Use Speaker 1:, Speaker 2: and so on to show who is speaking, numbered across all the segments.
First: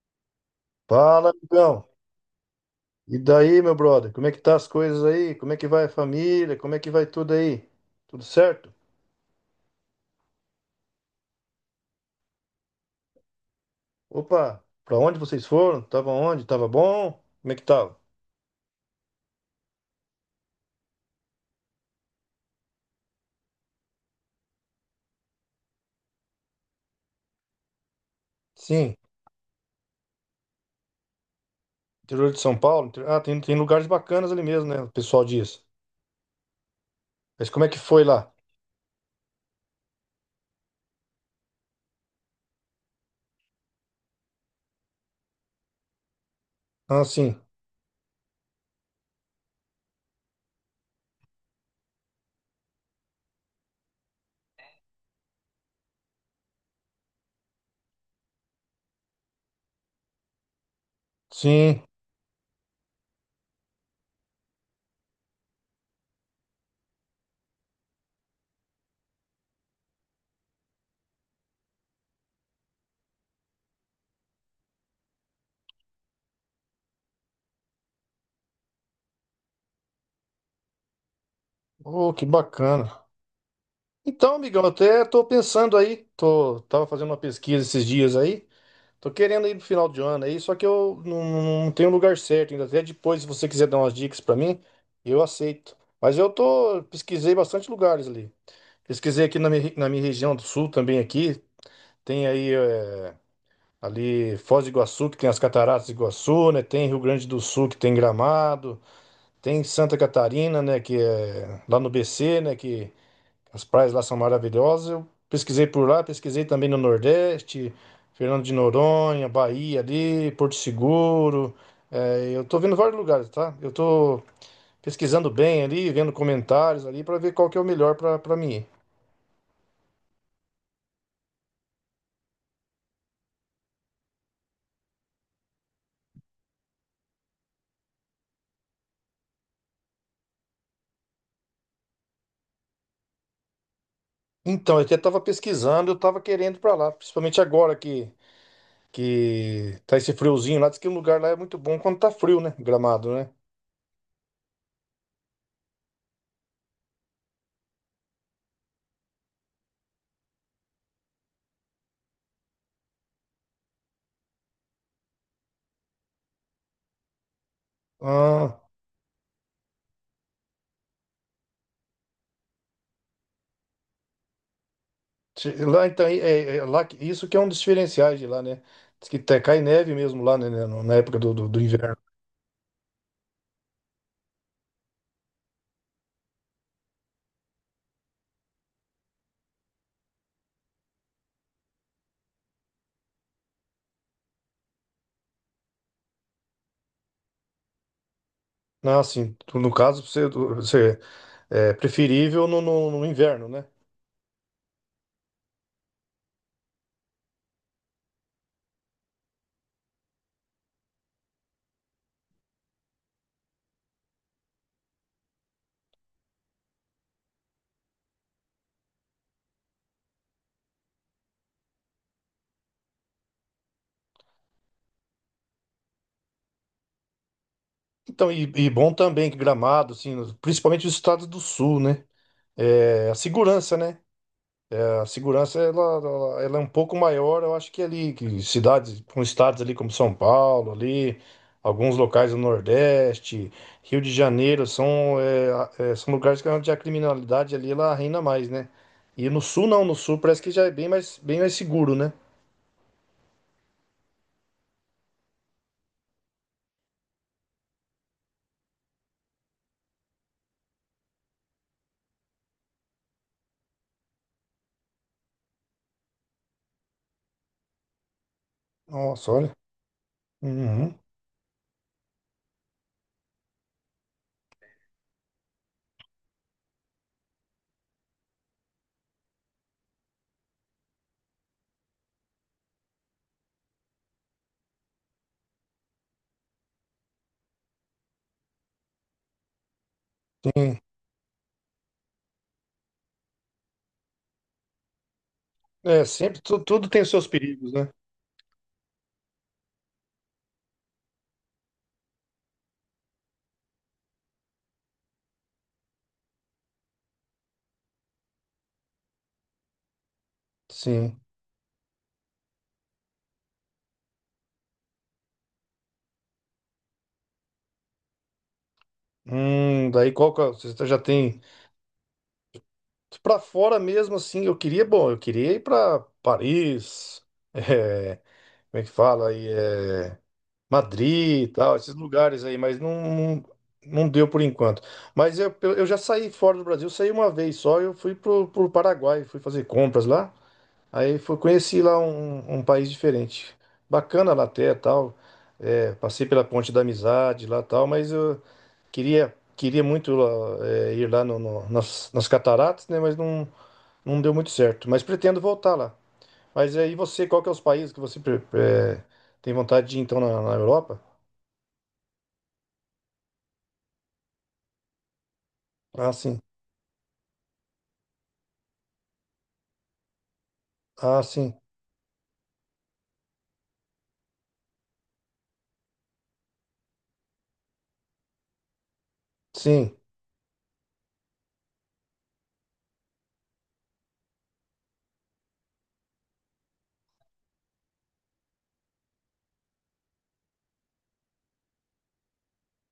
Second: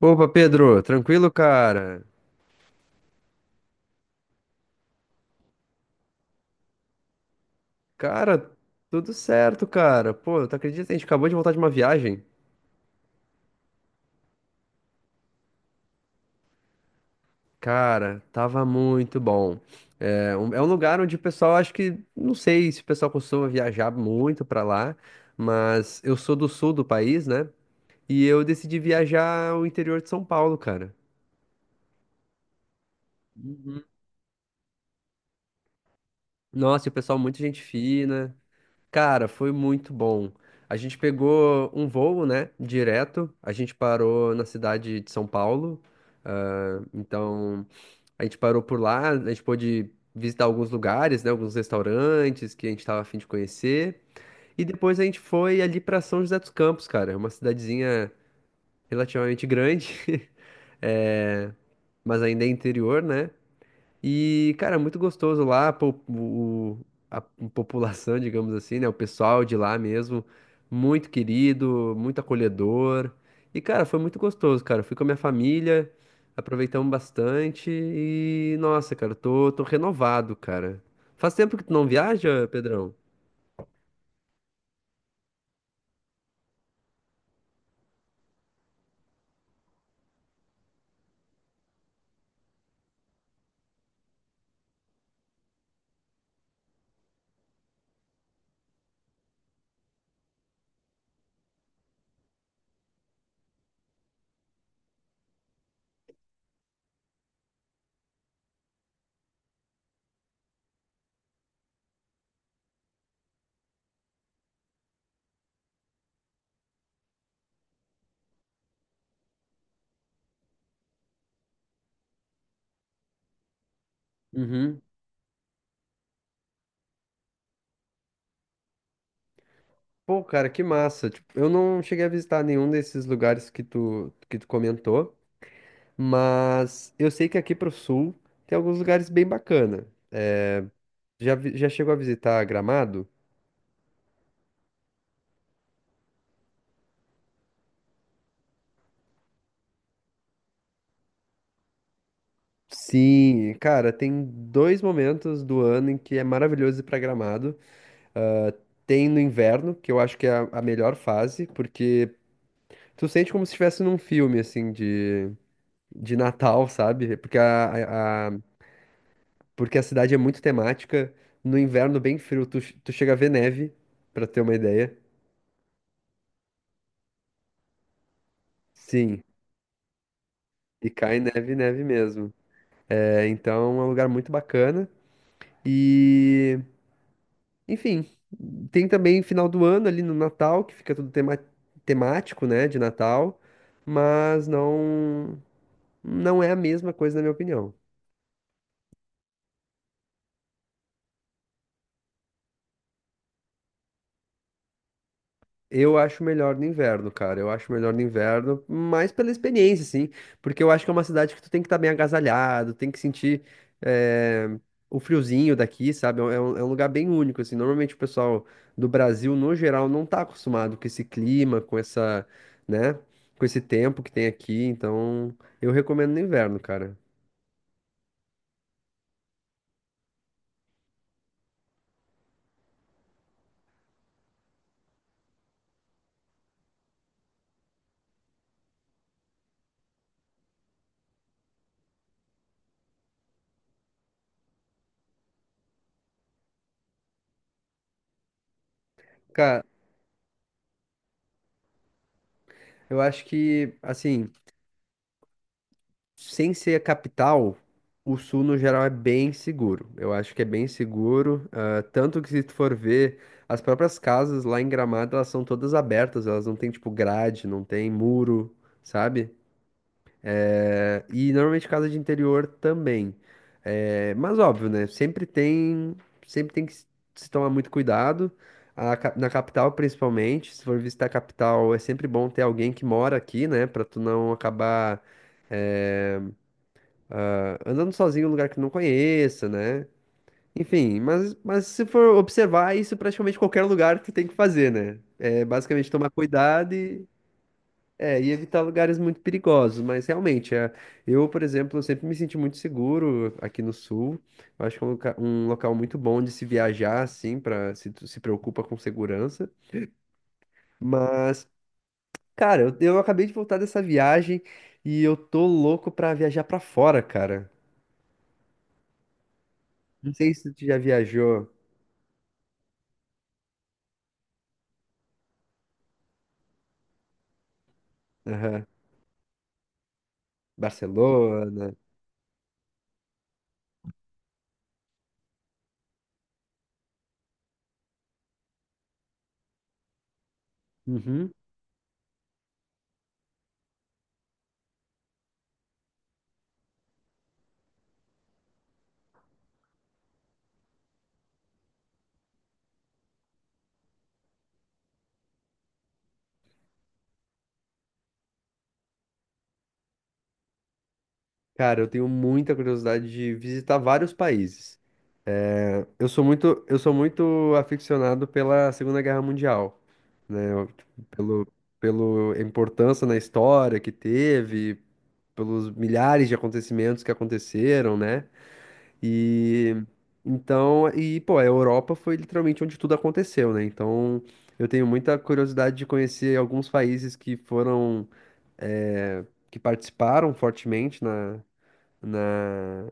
Speaker 1: Opa, Pedro,
Speaker 2: Fala,
Speaker 1: tranquilo,
Speaker 2: amigão.
Speaker 1: cara?
Speaker 2: E daí, meu brother? Como é que tá as coisas aí? Como é que vai a família? Como é que vai tudo aí? Tudo
Speaker 1: Cara,
Speaker 2: certo?
Speaker 1: tudo certo, cara. Pô, tu acredita? A gente acabou de voltar de uma viagem.
Speaker 2: Opa, pra onde vocês foram? Tava onde? Tava bom? Como é que tava?
Speaker 1: Cara, tava muito bom. É um lugar onde o pessoal, acho que, não sei se o pessoal costuma viajar muito pra lá, mas eu sou do sul do país, né? E eu decidi
Speaker 2: Sim,
Speaker 1: viajar ao interior de São Paulo, cara.
Speaker 2: interior de São Paulo. Ah, tem lugares bacanas ali mesmo, né? O pessoal diz.
Speaker 1: Nossa, e o pessoal, muita
Speaker 2: Mas
Speaker 1: gente
Speaker 2: como é que foi lá?
Speaker 1: fina. Cara, foi muito bom. A gente pegou um voo, né, direto. A gente parou na cidade de São Paulo.
Speaker 2: Ah, sim.
Speaker 1: Então, a gente parou por lá. A gente pôde visitar alguns lugares, né, alguns restaurantes que a gente estava a fim de conhecer. E depois a gente foi ali para São José dos Campos, cara. É uma cidadezinha relativamente grande, é,
Speaker 2: Sim.
Speaker 1: mas ainda é interior, né? E, cara, é muito gostoso lá, o, a população, digamos assim, né? O pessoal de lá mesmo, muito querido, muito acolhedor. E, cara, foi muito gostoso, cara. Fui com a minha família, aproveitamos bastante e, nossa, cara, tô renovado, cara. Faz tempo que tu não
Speaker 2: Oh, que
Speaker 1: viaja, Pedrão?
Speaker 2: bacana. Então, amigão, até tô pensando aí. Tava fazendo uma pesquisa esses dias aí. Tô querendo ir pro final de ano aí, só que eu não, não tenho lugar certo ainda. Até depois, se você quiser dar umas dicas pra mim, eu aceito. Mas eu tô, pesquisei bastante lugares ali. Pesquisei aqui na na minha região do sul também aqui. Tem aí ali Foz do Iguaçu, que tem as Cataratas do Iguaçu, né? Tem Rio Grande do Sul, que tem Gramado. Tem Santa Catarina, né? Que é lá no BC, né? Que as praias lá são maravilhosas. Eu pesquisei por lá, pesquisei também no Nordeste, Fernando de Noronha, Bahia ali, Porto Seguro. É, eu tô vendo vários lugares, tá? Eu tô
Speaker 1: Uhum.
Speaker 2: pesquisando bem ali, vendo comentários ali para ver qual que é o melhor para para mim. Ir.
Speaker 1: Pô, cara, que massa. Tipo, eu não cheguei a visitar nenhum desses lugares que tu comentou, mas eu sei que aqui pro sul tem alguns lugares bem bacana. Já, já chegou a visitar Gramado?
Speaker 2: Então, eu até tava pesquisando, eu tava querendo ir para lá, principalmente agora que tá esse friozinho lá, diz que o lugar lá é muito bom quando tá frio, né? Gramado, né?
Speaker 1: Sim, cara, tem dois momentos do ano em que é maravilhoso ir pra Gramado. Ah, tem no inverno, que eu acho que é a melhor fase, porque tu sente como se estivesse num filme, assim, de Natal, sabe?
Speaker 2: Ah.
Speaker 1: Porque a cidade é muito temática. No inverno, bem frio, tu chega a ver neve, pra ter uma ideia.
Speaker 2: Lá, isso que é um dos diferenciais de lá, né? Diz que
Speaker 1: Sim,
Speaker 2: cai neve mesmo lá,
Speaker 1: e
Speaker 2: na época
Speaker 1: cai neve,
Speaker 2: do
Speaker 1: neve
Speaker 2: inverno.
Speaker 1: mesmo. É, então é um lugar muito bacana. E. Enfim, tem também final do ano ali no Natal, que fica tudo temático, né, de Natal, mas não é a mesma coisa na minha opinião.
Speaker 2: No caso, você é preferível no inverno, né?
Speaker 1: Eu acho melhor no inverno, cara. Eu acho melhor no inverno, mais pela experiência, sim. Porque eu acho que é uma cidade que tu tem que estar bem agasalhado, tem que sentir eh, o friozinho daqui, sabe? É um lugar bem único, assim. Normalmente o pessoal do Brasil, no geral, não tá acostumado com esse clima, com essa, né? Com esse tempo que tem aqui. Então, eu recomendo no inverno, cara.
Speaker 2: Então, e bom também que Gramado, assim, principalmente os estados do sul, né? É, a segurança, né? A segurança ela é um pouco maior, eu acho que ali, que cidades, com estados ali como São Paulo, ali, alguns locais do Nordeste, Rio de Janeiro, são lugares que onde a criminalidade ali ela reina mais, né? E no
Speaker 1: Cara,
Speaker 2: sul não, no sul parece que já é bem mais seguro, né?
Speaker 1: eu acho que, assim. Sem ser a capital, o sul no geral é bem seguro. Eu acho que é bem seguro, ah, tanto que se tu for ver, as próprias casas lá em Gramado, elas são todas abertas, elas não têm tipo grade, não tem muro,
Speaker 2: Nossa,
Speaker 1: sabe?
Speaker 2: olha. Uhum.
Speaker 1: Eh, e normalmente casa de interior também. Eh, mas óbvio, né? Sempre tem que se tomar muito cuidado. Na capital, principalmente, se for visitar a capital, é sempre bom ter alguém que mora aqui, né? Pra tu não acabar é, andando sozinho em um lugar que não conheça, né?
Speaker 2: Sim.
Speaker 1: Enfim, mas se for observar, isso é praticamente qualquer lugar tu tem que fazer, né? É basicamente tomar cuidado
Speaker 2: Tudo tem
Speaker 1: e,
Speaker 2: os seus perigos, né?
Speaker 1: e evitar lugares muito perigosos. Mas realmente, eu, por exemplo, eu sempre me senti muito seguro aqui no sul. Eu acho que é um, um local muito bom de se viajar, assim, para se tu se preocupa com segurança.
Speaker 2: Sim.
Speaker 1: Mas, cara, eu acabei de voltar dessa viagem e eu tô louco pra viajar pra fora, cara.
Speaker 2: Daí
Speaker 1: Não sei se tu já
Speaker 2: você já tem.
Speaker 1: viajou.
Speaker 2: Pra fora mesmo, assim, eu queria, bom, eu queria ir pra Paris, é,
Speaker 1: Aham.
Speaker 2: como é que fala aí, Madrid e
Speaker 1: Barcelona.
Speaker 2: tal, esses lugares aí, mas não deu por enquanto. Mas eu já saí fora do Brasil, saí uma vez só, eu fui pro Paraguai, fui fazer compras lá, aí
Speaker 1: Uhum.
Speaker 2: fui, conheci lá um país diferente. Bacana lá até, tal, é, passei pela Ponte da Amizade lá, tal, mas queria muito lá, é, ir lá nas cataratas, né, mas não deu muito certo, mas pretendo voltar lá. Mas aí você, qual que é os países que você pre- eh, tem vontade de ir, então, na Europa?
Speaker 1: Cara, eu tenho muita curiosidade de visitar vários países. É, eu
Speaker 2: Ah,
Speaker 1: sou
Speaker 2: sim.
Speaker 1: muito, eu sou muito aficionado pela Segunda Guerra Mundial, né? Eu, tipo,
Speaker 2: Ah,
Speaker 1: pelo,
Speaker 2: sim.
Speaker 1: pelo a importância na história que teve, pelos milhares de acontecimentos que aconteceram, né? E
Speaker 2: Sim.
Speaker 1: então, e pô, a Europa foi literalmente onde tudo aconteceu, né? Então, eu tenho muita curiosidade de conhecer alguns países que foram que participaram fortemente na,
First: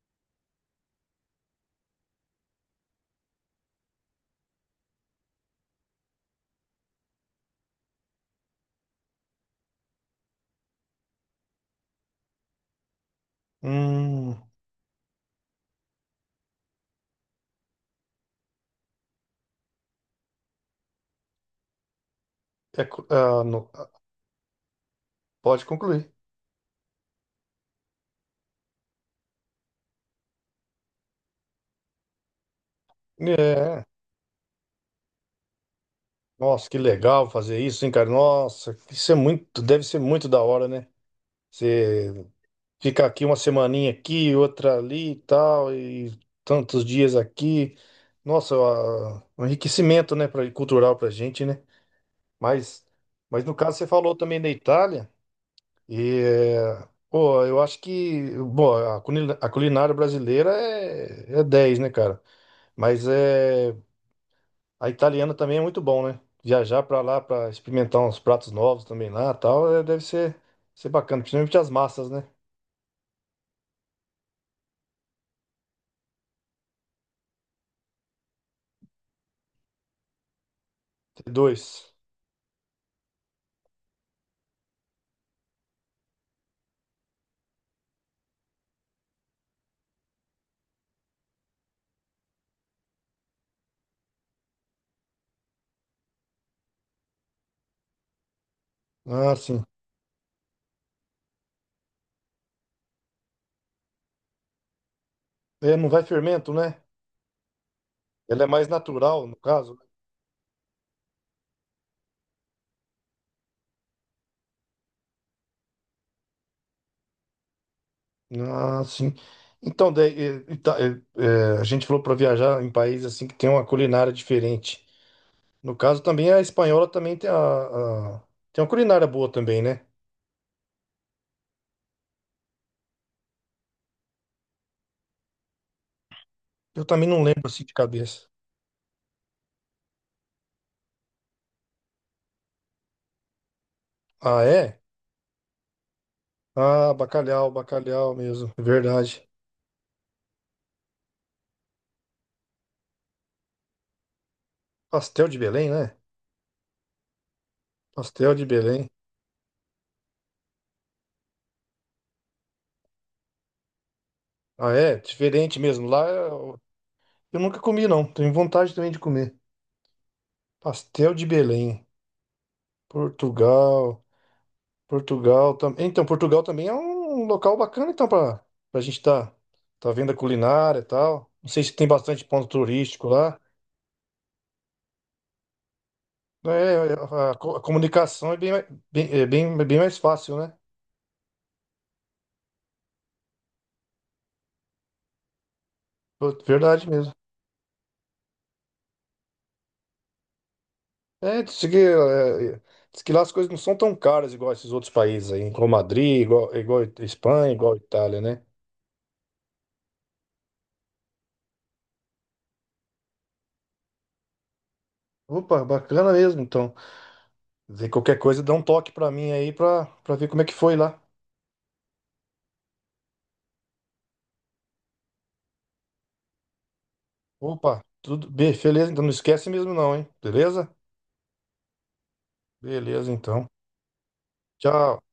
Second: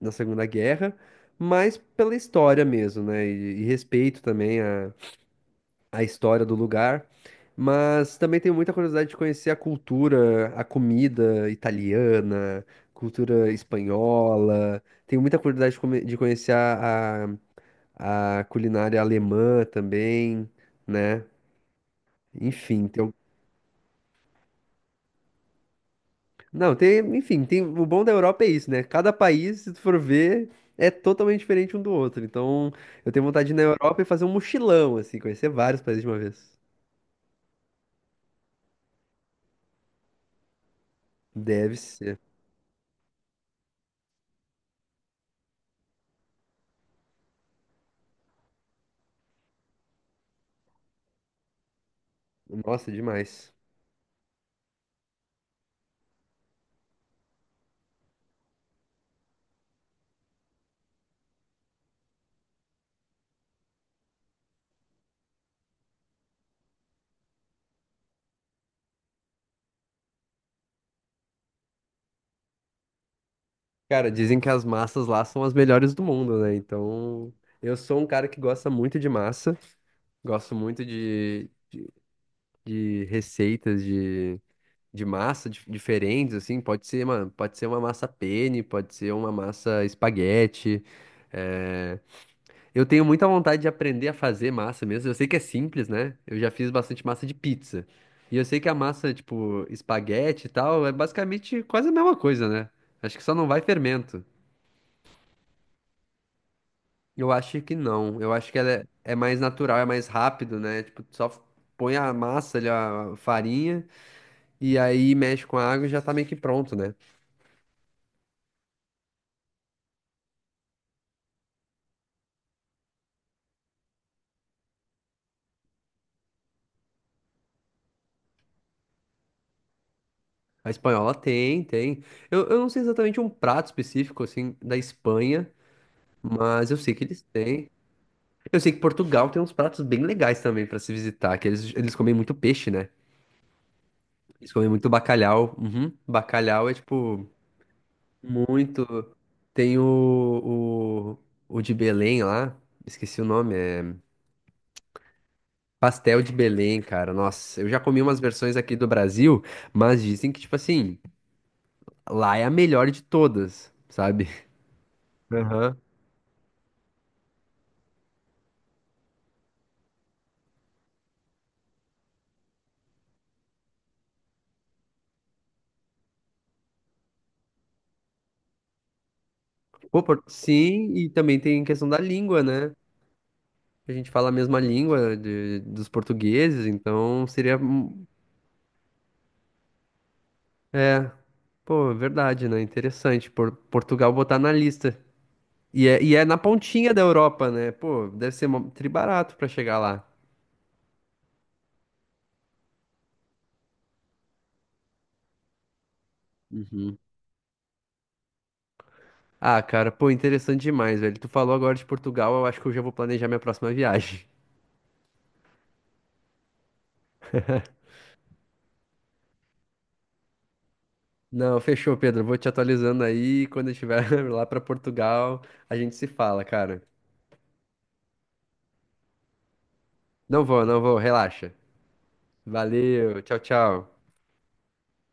Speaker 1: na Segunda Guerra, mas pela história mesmo, né? E respeito também a história do lugar. Mas também tenho muita curiosidade de conhecer a cultura, a comida italiana, cultura
Speaker 2: Hum,
Speaker 1: espanhola. Tenho muita curiosidade de, de conhecer a culinária alemã também, né?
Speaker 2: é
Speaker 1: Enfim,
Speaker 2: co-
Speaker 1: tem
Speaker 2: ah, no- ah, pode concluir.
Speaker 1: não, tem, enfim, tem, o bom da Europa é isso, né? Cada país, se tu for ver, é totalmente diferente um do outro. Então, eu tenho vontade de ir na
Speaker 2: É.
Speaker 1: Europa e fazer um mochilão, assim, conhecer vários países de uma vez.
Speaker 2: Nossa, que legal fazer isso, hein, cara? Nossa, isso é muito, deve ser muito da hora, né?
Speaker 1: Deve ser.
Speaker 2: Você fica aqui uma semaninha aqui, outra ali e tal, e tantos dias aqui. Nossa, ah, um enriquecimento, né, pra, cultural pra gente, né? Mas,
Speaker 1: Nossa, é
Speaker 2: mas
Speaker 1: demais.
Speaker 2: no caso você falou também da Itália e pô, eu acho que bom, a culinária brasileira é, é 10, né, cara? Mas a italiana também é muito bom, né? Viajar pra lá pra experimentar uns pratos novos também lá, tal, deve ser bacana, principalmente as massas, né?
Speaker 1: Cara, dizem que as massas lá são as melhores do mundo, né? Então, eu sou um cara que gosta muito de massa, gosto muito
Speaker 2: dois.
Speaker 1: de receitas de massa diferentes, assim. Pode ser uma massa penne, pode ser uma massa espaguete. eh, Eu tenho muita vontade de aprender a fazer massa mesmo. Eu sei que é simples, né? Eu já fiz bastante massa de pizza. E eu sei que a massa,
Speaker 2: Ah, sim.
Speaker 1: tipo, espaguete e tal, é basicamente quase a mesma coisa, né? Acho que só não vai fermento.
Speaker 2: É, não vai fermento, né?
Speaker 1: Eu acho que não. Eu
Speaker 2: Ela é
Speaker 1: acho que
Speaker 2: mais
Speaker 1: ela é, é
Speaker 2: natural, no
Speaker 1: mais natural,
Speaker 2: caso.
Speaker 1: é mais rápido, né? Tipo, tu só põe a massa ali, a farinha, e aí mexe com a água e já tá meio que pronto, né?
Speaker 2: Ah, sim. Então, daí, a gente falou para viajar em países assim que tem uma culinária diferente. No caso, também a espanhola também tem a- tem uma culinária boa também, né?
Speaker 1: A espanhola tem, tem. Eu não sei exatamente um prato específico, assim, da Espanha, mas eu
Speaker 2: Eu
Speaker 1: sei que
Speaker 2: também
Speaker 1: eles
Speaker 2: não lembro assim
Speaker 1: têm.
Speaker 2: de cabeça.
Speaker 1: Eu sei que Portugal tem uns pratos bem legais também pra se visitar, que eles comem muito peixe, né?
Speaker 2: Ah,
Speaker 1: Eles comem
Speaker 2: é?
Speaker 1: muito bacalhau. Uhum. Bacalhau é
Speaker 2: Ah,
Speaker 1: tipo
Speaker 2: bacalhau mesmo, é
Speaker 1: muito.
Speaker 2: verdade.
Speaker 1: Tem o de Belém lá, esqueci o nome, é
Speaker 2: Pastel de Belém, né?
Speaker 1: pastel de Belém, cara. Nossa, eu já comi umas
Speaker 2: Pastel de
Speaker 1: versões aqui do
Speaker 2: Belém.
Speaker 1: Brasil, mas dizem que tipo assim, lá é a melhor de todas, sabe?
Speaker 2: Ah, é? Diferente
Speaker 1: Aham.
Speaker 2: mesmo. Lá eu nunca comi, não. Tenho vontade também de comer. Pastel de Belém, Portugal. Portugal também. Então, Portugal também é um local bacana, então, pra, pra gente tá, tá
Speaker 1: Pô,
Speaker 2: vendo a
Speaker 1: por-
Speaker 2: culinária e
Speaker 1: sim, e
Speaker 2: tal.
Speaker 1: também
Speaker 2: Não
Speaker 1: tem
Speaker 2: sei se
Speaker 1: questão
Speaker 2: tem
Speaker 1: da
Speaker 2: bastante
Speaker 1: língua,
Speaker 2: ponto
Speaker 1: né?
Speaker 2: turístico lá.
Speaker 1: A gente fala a mesma língua dos portugueses,
Speaker 2: É,
Speaker 1: então seria
Speaker 2: a comunicação é bem, mais- bem, é bem, é bem mais fácil, né?
Speaker 1: é, pô, é verdade, né? Interessante. Por, Portugal botar na lista. E é
Speaker 2: Pô,
Speaker 1: na
Speaker 2: verdade
Speaker 1: pontinha da
Speaker 2: mesmo.
Speaker 1: Europa, né? Pô, deve ser mó- tri barato pra chegar lá.
Speaker 2: É, diz que, é, diz que lá as coisas não são tão caras igual esses outros países aí, igual Madrid, igual
Speaker 1: Uhum.
Speaker 2: Espanha, igual Itália, né?
Speaker 1: Ah, cara, pô, interessante demais, velho. Tu falou agora de Portugal, eu acho que eu já vou planejar minha próxima viagem.
Speaker 2: Opa, bacana mesmo, então. Qualquer coisa, dá um toque pra mim aí pra ver como é que foi lá.
Speaker 1: Não, fechou, Pedro. Vou te atualizando aí. Quando eu estiver lá pra Portugal, a gente se fala, cara.
Speaker 2: Opa, tudo bem, beleza? Então não esquece mesmo não, hein?
Speaker 1: Não vou,
Speaker 2: Beleza?
Speaker 1: não vou, relaxa.
Speaker 2: Beleza,
Speaker 1: Valeu, tchau,
Speaker 2: então.
Speaker 1: tchau.
Speaker 2: Tchau.